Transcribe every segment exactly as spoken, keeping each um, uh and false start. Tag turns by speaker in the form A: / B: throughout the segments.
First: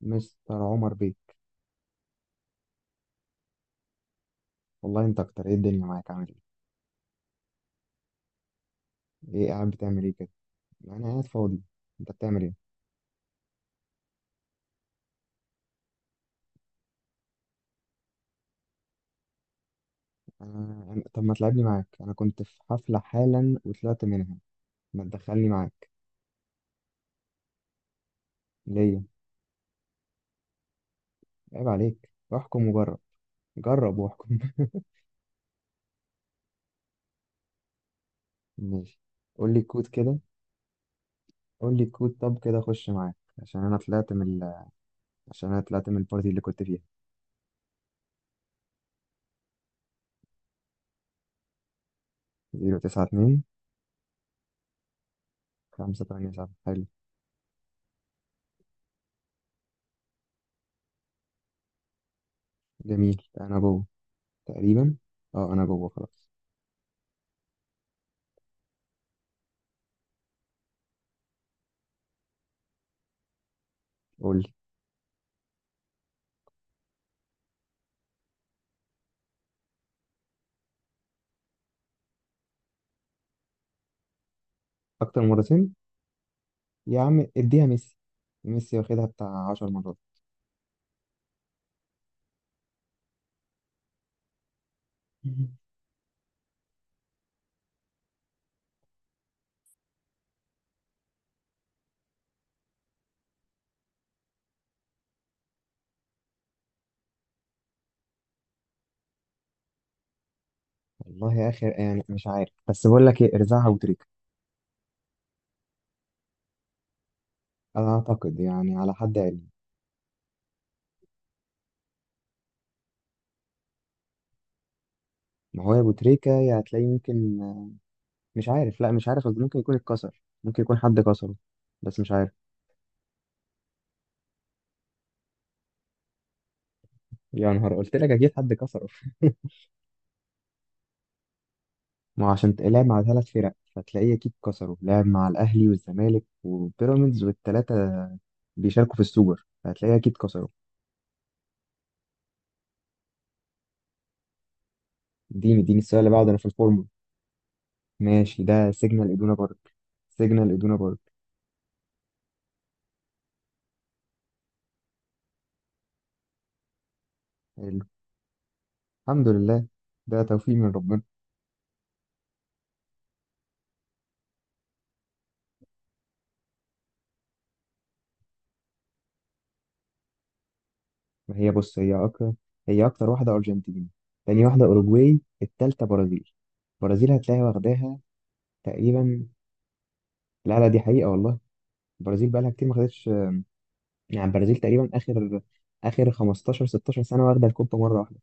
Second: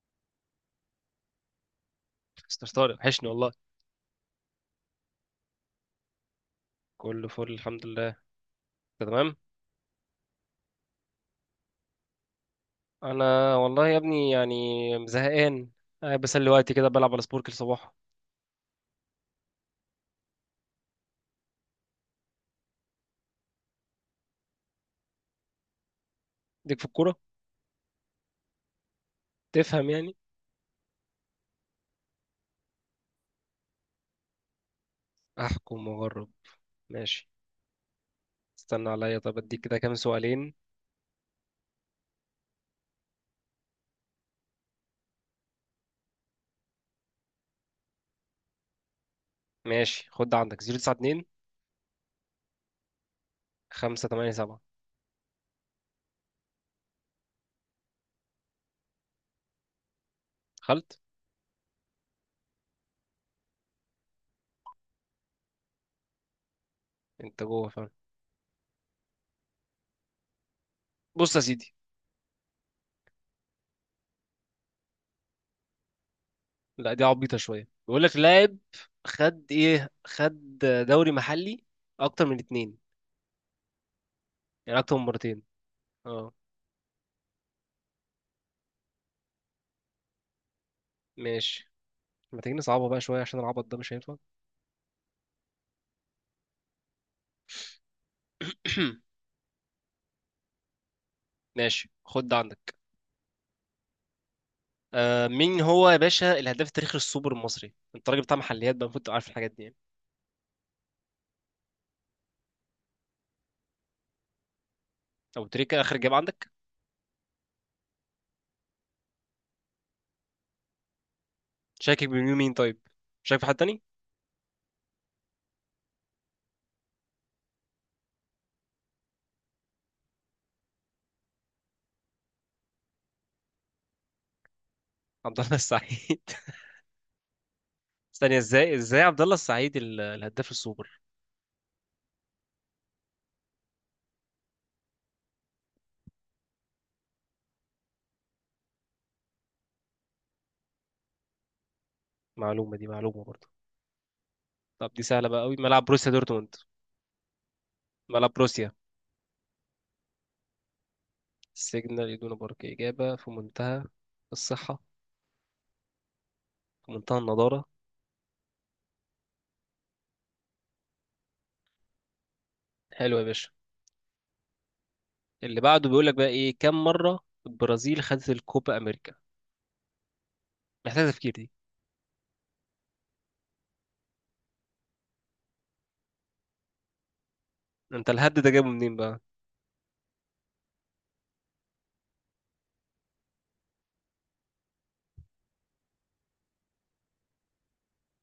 A: مستر عمر بيه.
B: مستر طارق وحشني والله.
A: والله انت اكتر. ايه الدنيا معاك، عامل ايه؟
B: كله فل الحمد لله. أنت تمام؟
A: ايه، قاعد بتعمل ايه كده؟ انا قاعد فاضي. انت بتعمل ايه؟
B: انا والله يا ابني يعني زهقان. قاعد بسلي وقتي كده بلعب على سبورك الصباح.
A: انا أنا- طب ما تلعبني معاك، انا كنت في حفلة حالا وطلعت منها. ما تدخلني معاك
B: ديك في الكوره.
A: ليه؟
B: تفهم يعني.
A: عيب عليك. احكم وجرب، جرب واحكم.
B: احكم واجرب. ماشي. استنى
A: ماشي.
B: عليا، طب
A: قول لي
B: اديك كده
A: الكود
B: كام
A: كده.
B: سؤالين.
A: قول لي الكود، طب كده اخش معاك، عشان انا طلعت من ال... عشان انا طلعت من البارتي اللي كنت فيها.
B: ماشي خد ده عندك صفر تسعة اتنين
A: صفر تسعة اتنين.
B: خمسة تمنية سبعة.
A: خمسة تمانية سبعة. حلو.
B: دخلت.
A: جميل، انا جوه تقريبا. اه، انا جوه خلاص.
B: انت جوه فعلا. بص يا سيدي.
A: قول لي.
B: لا دي عبيطه شويه بيقول لك لاعب. خد ايه خد. دوري محلي. اكتر من اتنين. يعني اكتر من
A: اكتر
B: مرتين.
A: مرتين.
B: اه.
A: يا عم، اديها ميسي. ميسي واخدها بتاع عشر مرات.
B: ماشي. ما تيجي نصعبها بقى شوية، عشان العبط ده مش هينفع. ماشي خد ده عندك. آه مين هو يا باشا الهداف التاريخي للسوبر المصري؟ انت راجل بتاع محليات بقى، المفروض تبقى عارف الحاجات دي يعني.
A: والله يا اخي يعني مش عارف، بس بقول لك ايه، ارزعها ابو تريكه.
B: ابو تريكة اخر جاب عندك؟
A: انا اعتقد يعني على حد علمي.
B: شاكك بمين مين طيب. شاكك في حد تاني؟
A: ما هو يا ابو تريكه، يا هتلاقي ممكن، مش عارف. لا مش عارف، قصدي ممكن يكون اتكسر، ممكن يكون حد كسره، بس مش عارف.
B: عبد الله السعيد.
A: يا نهار، قلت لك اكيد
B: ثانية،
A: حد
B: ازاي
A: كسره.
B: ازاي عبد الله السعيد ال- الهداف السوبر؟
A: ما هو عشان تلعب مع ثلاث فرق فتلاقيه اكيد كسره. لعب مع الاهلي والزمالك وبيراميدز والثلاثه بيشاركوا في السوبر، فهتلاقيه اكيد كسره.
B: معلومة دي معلومة برضه. طب دي سهلة بقى قوي،
A: اديني اديني
B: ملعب
A: السؤال اللي
B: بروسيا
A: بعده، انا في
B: دورتموند.
A: الفورمه.
B: ملعب
A: ماشي، ده
B: بروسيا
A: سيجنال ادونا بارك. سيجنال ادونا بارك.
B: سيجنال إدونا بارك. إجابة في منتهى الصحة، في منتهى النضارة.
A: حلو. الحمد لله، ده توفيق من ربنا.
B: حلو يا باشا. اللي بعده بيقول لك بقى ايه، كم مره البرازيل خدت الكوبا امريكا. محتاج تفكير
A: ما
B: دي.
A: هي بص، هي اكتر. هي اكتر واحده ارجنتين، تاني واحده اوروجواي، التالتة برازيل. برازيل هتلاقيها واخداها
B: انت الهد ده جابه منين بقى؟
A: تقريبا. لا لا، دي حقيقه والله. البرازيل بقى لها كتير ما خدتش. يعني البرازيل تقريبا اخر اخر خمستاشر ستاشر سنه واخده الكوبا مره واحده.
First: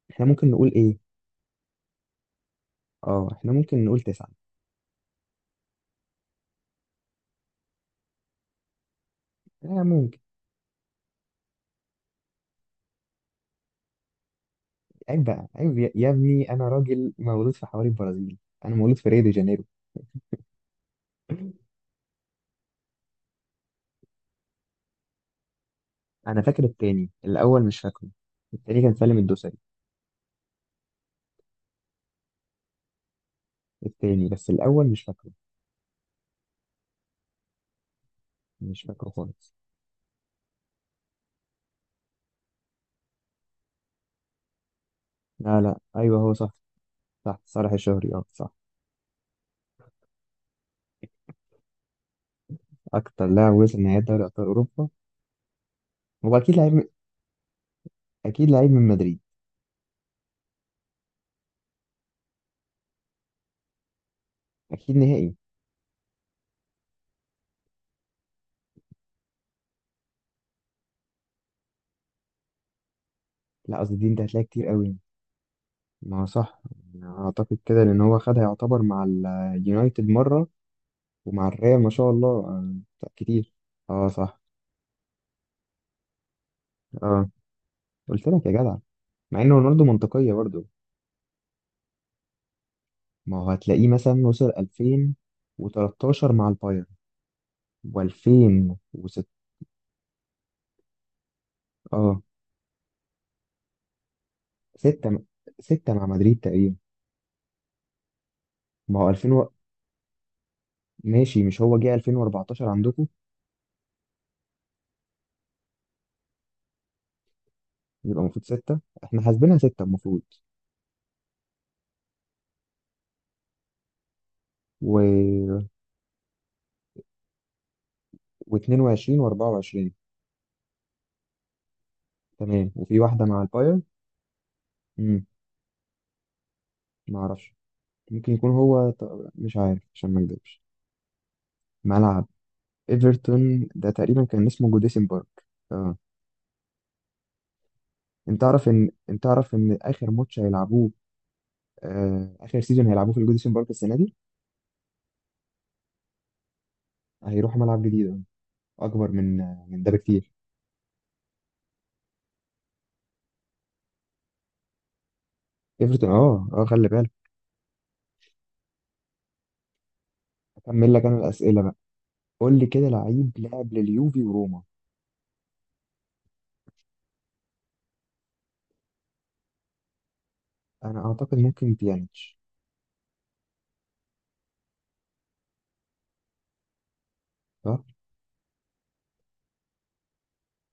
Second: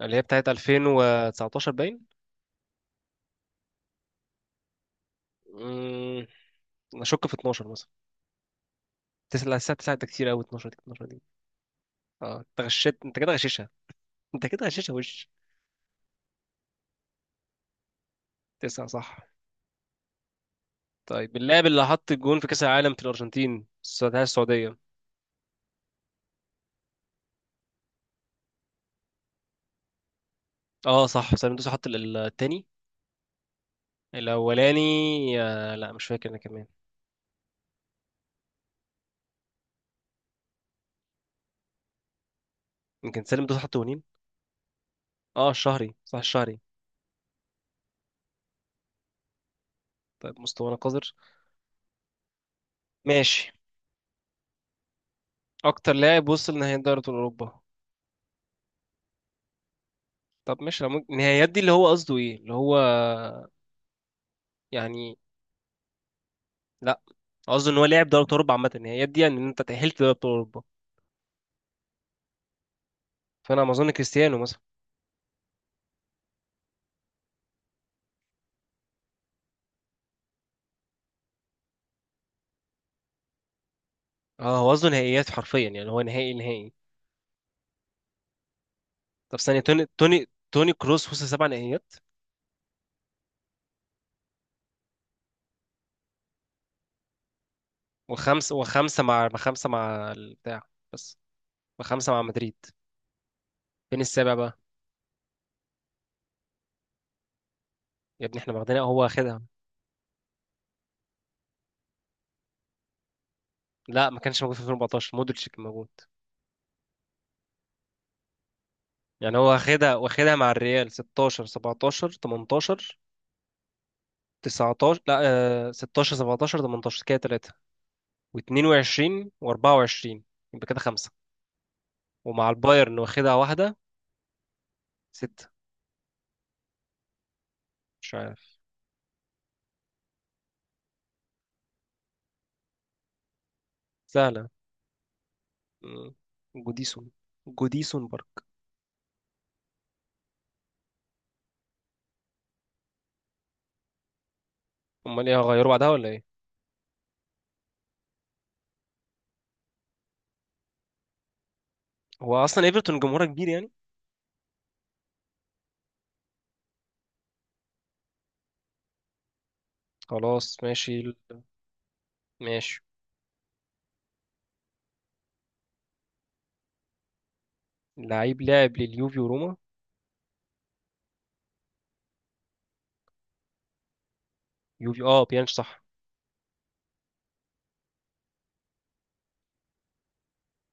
B: اللي هي
A: احنا
B: بتاعت
A: ممكن نقول ايه؟
B: ألفين وتسعتاشر باين.
A: اه، احنا ممكن نقول تسعه.
B: امم انا اشك في اثنا عشر مثلا. تسعة، الساعة
A: لا،
B: تسعة ده
A: ممكن.
B: كتير قوي، اتناشر دي اتناشر دي. اه انت غشيت، انت كده غشيشها. انت كده غشيشها
A: عيب
B: وش.
A: بقى، عيب يا يا ابني، انا راجل مولود في حواري البرازيل، انا
B: تسعة
A: مولود في
B: صح.
A: ريو دي جانيرو.
B: طيب اللاعب اللي حط الجون في كأس العالم في الأرجنتين، السعودية السعودية.
A: انا فاكر التاني، الاول مش فاكره. التاني كان سالم الدوسري.
B: اه صح، سالم دوسري حط ال- التاني.
A: التاني بس
B: الأولاني؟
A: الاول مش فاكره.
B: آه لا مش فاكر أنا كمان.
A: مش فاكره خالص.
B: يمكن سالم دوسري حط جونين. اه
A: لا لا،
B: الشهري صح
A: ايوه هو صح.
B: الشهري.
A: صح، صالح الشهري، اه صح.
B: طيب مستوانا قذر.
A: اكتر
B: ماشي.
A: لاعب وصل نهائي دوري ابطال اوروبا.
B: اكتر لاعب
A: هو اكيد
B: وصل
A: لعيب
B: نهائي
A: من-
B: دوري ابطال اوروبا.
A: اكيد لعيب من مدريد.
B: طب ماشي، لو ممكن النهائيات دي اللي هو قصده ايه اللي هو
A: اكيد
B: يعني.
A: نهائي.
B: لا قصده ان هو لاعب دوري ابطال اوروبا عامه، النهائيات دي يعني ان انت تاهلت دوري ابطال اوروبا. فانا ما
A: لا،
B: اظن
A: قصدي دي انت
B: كريستيانو
A: هتلاقي
B: مثلا.
A: كتير قوي. ما هو صح. أنا اعتقد كده، لان هو خدها يعتبر مع اليونايتد مره، ومع الريال ما شاء الله، آه، كتير. اه صح.
B: اه هو قصده نهائيات حرفيا، يعني هو نهائي نهائي.
A: اه، قلت لك يا جدع.
B: طب
A: مع ان
B: ثانيه،
A: رونالدو
B: توني توني
A: منطقيه برضه.
B: توني كروس وصل سبع نهائيات.
A: ما هو هتلاقيه مثلا وصل ألفين وثلاثة عشر مع البايرن
B: وخمسه
A: و2006.
B: وخمسه مع خمسه مع البتاع. بس. وخمسه مع
A: اه،
B: مدريد. فين السابع بقى؟
A: ستة، ستة مع مدريد تقريبا.
B: يا ابني احنا واخدينها هو
A: ما هو ألفين
B: واخدها.
A: و... ماشي، مش هو جه ألفين واربعة عشر عندكم؟
B: لا ما كانش موجود في ألفين وأربعتاشر، مودريتش كان موجود.
A: يبقى المفروض ستة، احنا
B: يعني هو
A: حاسبينها ستة
B: واخدها
A: المفروض.
B: واخدها مع الريال ستاشر سبعتاشر تمنتاشر. تسعة عشر لا.
A: و...
B: آه، ستاشر سبعتاشر تمنتاشر كده تلاتة.
A: و22
B: و22
A: و24.
B: و24. يبقى كده خمسة. ومع
A: تمام،
B: البايرن
A: وفي واحدة
B: واخدها
A: مع
B: واحدة.
A: البايرن. امم
B: ستة.
A: ما اعرفش.
B: مش
A: ممكن يكون
B: عارف.
A: هو ط- مش عارف عشان ما اكذبش. ملعب ايفرتون ده تقريبا كان
B: سهلة.
A: اسمه جوديسن بارك. اه.
B: مم. جوديسون جوديسون
A: انت
B: بارك.
A: تعرف ان انت تعرف ان اخر ماتش هيلعبوه، آه، اخر سيزون هيلعبوه في الجوديسون بارك السنه دي.
B: امال ايه، هغيره بعدها ولا ايه؟
A: هيروحوا ملعب جديد اكبر من من ده بكتير.
B: هو اصلا ايفرتون جمهورها كبير يعني.
A: ايفرتون، اه اه، خلي بالك.
B: خلاص
A: اكمل لك
B: ماشي.
A: انا الاسئله بقى. قول لي
B: ماشي.
A: كده، لعيب لعب لليوفي وروما.
B: لعيب لاعب لليوفي وروما.
A: انا اعتقد ممكن بيانيتش.
B: يوفي، اه بيانش صح.
A: صح.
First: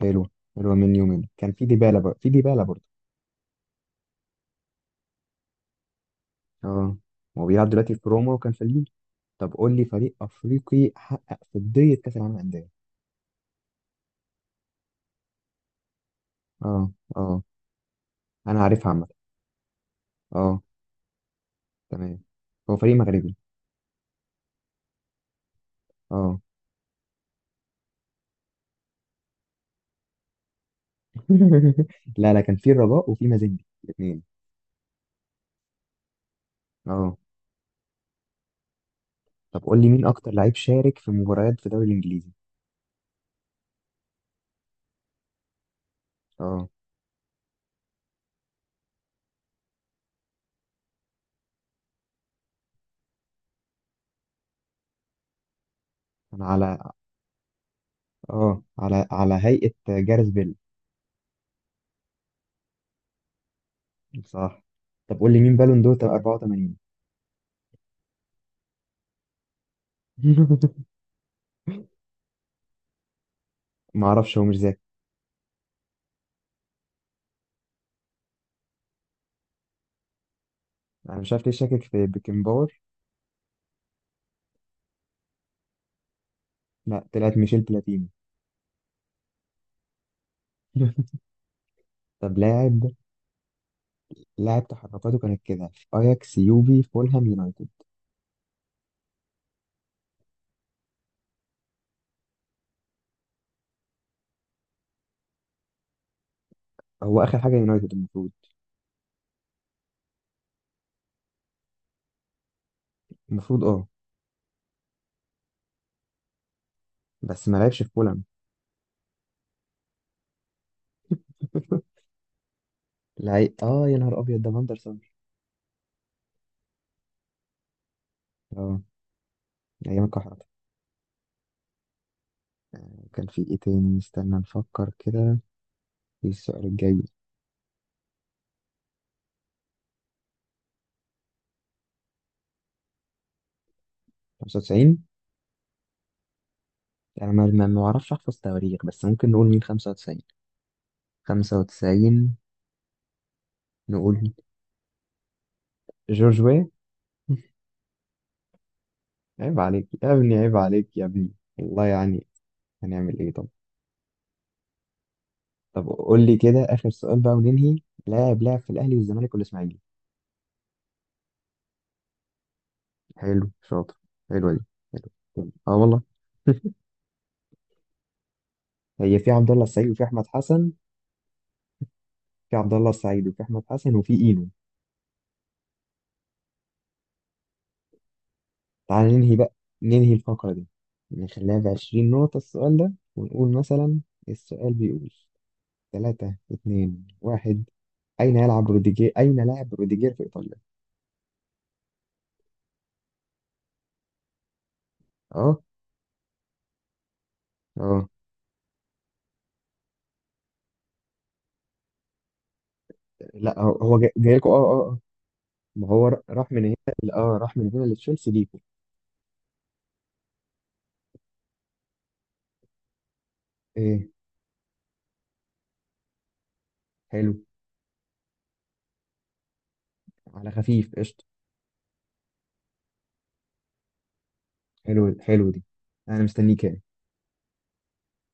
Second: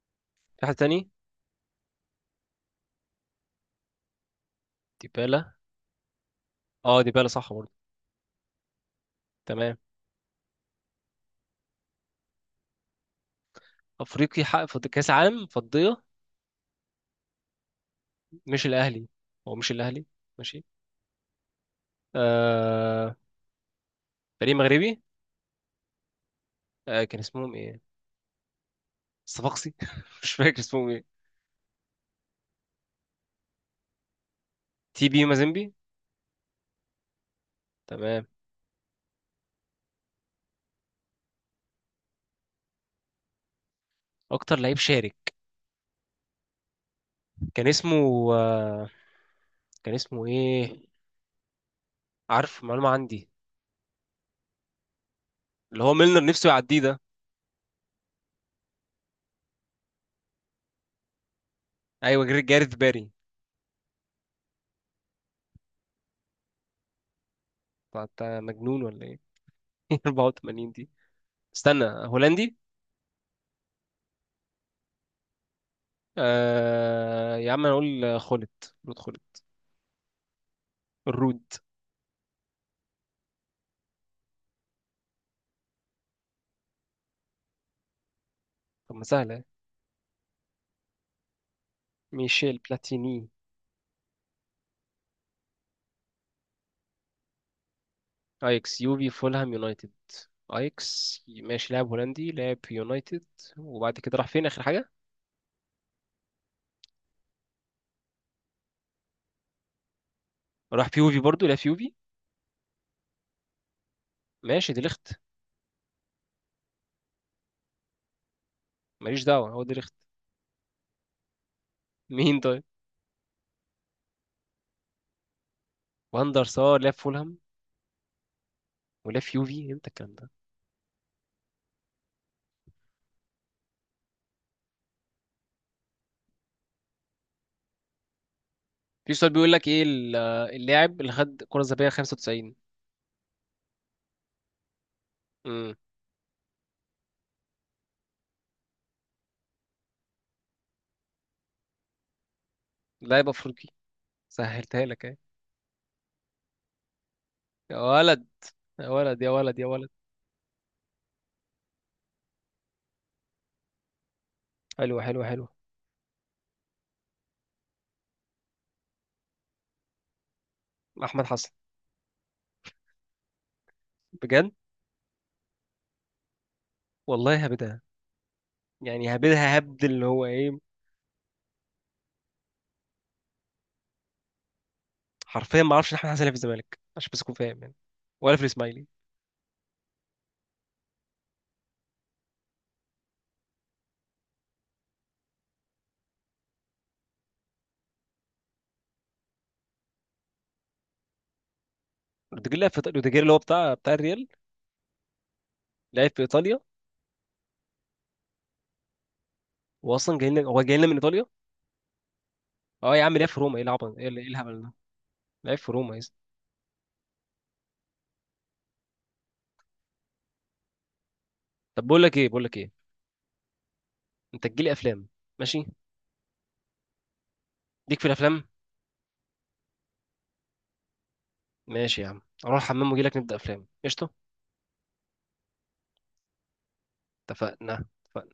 A: حلوه.
B: في حد
A: حلوه، من
B: تاني؟
A: يومين كان في ديبالا، بقى في ديبالا برضه.
B: ديبالا.
A: اه.
B: اه ديبالا
A: هو
B: صح
A: بيلعب
B: برضه.
A: دلوقتي في روما وكان في اليوفي. طب قول
B: تمام.
A: لي فريق افريقي حقق فضيه كاس العالم للانديه.
B: افريقي حقق فض- كاس عالم فضيه.
A: اه. اه. انا
B: مش
A: عارفها
B: الاهلي.
A: عامه.
B: هو مش الاهلي.
A: اه.
B: ماشي.
A: تمام. هو فريق
B: آه.
A: مغربي.
B: فريق مغربي.
A: اه.
B: آه كان اسمهم ايه. الصفاقسي، مش فاكر اسمهم ايه.
A: لا لا، كان في الرجاء وفي مازيمبي الاثنين.
B: تي بي مازيمبي.
A: اه.
B: تمام.
A: طب قول لي مين اكتر لعيب شارك في مباريات في الدوري الانجليزي.
B: اكتر لعيب شارك.
A: اه.
B: كان اسمه. آه كان اسمه ايه. عارف معلومه عندي. اللي هو ميلنر
A: انا
B: نفسه يعديه
A: على
B: ده.
A: اه على على هيئة جاريث بيل.
B: ايوه جاري- جاريث باري.
A: صح. طب قول لي مين بالون دور اربعة وتمانين.
B: طب انت مجنون ولا ايه؟ أربعة وتمانين دي. استنى، هولندي.
A: ما اعرفش، هو مش ذاكر.
B: آه يا عم انا اقول خولت، رود خولت.
A: انا مش
B: الرود.
A: عارف ليه، شاكك في بيكنباور. لا، طلعت ميشيل بلاتيني.
B: طب ما سهله.
A: طب
B: ميشيل
A: لاعب،
B: بلاتيني.
A: لاعب تحركاته كانت كده في اياكس، يوفي، فولهام، يونايتد.
B: ايكس يوفي فولهام يونايتد. ايكس ماشي، لاعب هولندي لاعب في يونايتد. وبعد كده راح فين اخر حاجه؟
A: هو اخر حاجه يونايتد المفروض.
B: راح في يوفي برضو، لعب في يوفي.
A: المفروض اه.
B: ماشي، دي ليخت.
A: بس ما لعبش في فولهام.
B: ماليش دعوه، هو دي ليخت. مين طيب؟
A: لعيب، اه يا نهار ابيض، ده فاندرسون.
B: واندر سار لعب في فولهام.
A: اه.
B: ولعب في يوفي امتى
A: ايام
B: الكلام ده؟
A: الكحرة. كان في ايه تاني؟ استنى نفكر كده في السؤال الجاي.
B: في سؤال بيقول لك ايه ال- اللاعب اللي خد كره ذهبيه خمسة وتسعين.
A: خمسة وتسعين.
B: امم
A: انا ما ما ما اعرفش احفظ تواريخ، بس ممكن نقول مين. خمسة وتسعين. خمسة وتسعين.
B: لاعب افريقي.
A: نقول
B: سهلتها لك اهي.
A: جورج وي.
B: يا ولد. يا ولد يا ولد
A: عيب
B: يا
A: عليك
B: ولد.
A: يا ابني، عيب عليك يا ابني. والله يعني. هنعمل ايه طب؟
B: حلو حلو حلو.
A: طب قول لي كده اخر سؤال بقى وننهي. لاعب لعب في الاهلي والزمالك والاسماعيلي.
B: احمد حسن.
A: حلو، شاطر.
B: بجد.
A: حلوه دي. حلو اه، والله.
B: والله هبدها. يعني
A: هي في عبد
B: هبدها،
A: الله
B: هبد
A: السعيد وفي
B: اللي هو
A: احمد
B: ايه.
A: حسن. في عبد الله السعيد وفي احمد حسن وفي اينو.
B: حرفيا ما اعرفش إن احمد حسن لعب في الزمالك عشان بس اكون فاهم يعني. ولا في الاسماعيلي.
A: تعالى ننهي بقى، ننهي الفقرة دي. نخليها بعشرين نقطة السؤال ده، ونقول مثلا. السؤال بيقول: تلاتة، اتنين، واحد. أين يلعب روديجير؟ أين لعب روديجير في إيطاليا؟
B: روديجير لعب في إيطاليا- روديجير اللي هو بتاع بتاع الريال.
A: أه
B: لعب في ايطاليا.
A: أه.
B: واصلا جاي لنا، هو جاي لنا من ايطاليا. اه يا عم لعب في روما،
A: لا،
B: ايه
A: هو
B: العبط،
A: هو
B: ايه
A: جاي
B: ال- إيه
A: جاي لكم. أه
B: الهبل ده.
A: أه أه.
B: لعب في
A: ما
B: روما يا
A: هو
B: اسطى.
A: را- راح من هنا، ل- أه راح من هنا لتشيلسي ليكم.
B: طب بقول لك ايه بقول لك ايه.
A: إيه؟
B: انت تجيلي افلام. ماشي.
A: حلو،
B: ليك في الافلام.
A: على خفيف قشطة.
B: ماشي يا عم، اروح الحمام واجي لك نبدا افلام قشطه.
A: حلو، حلو دي. أنا مستنيك يعني.
B: اتفقنا اتفقنا.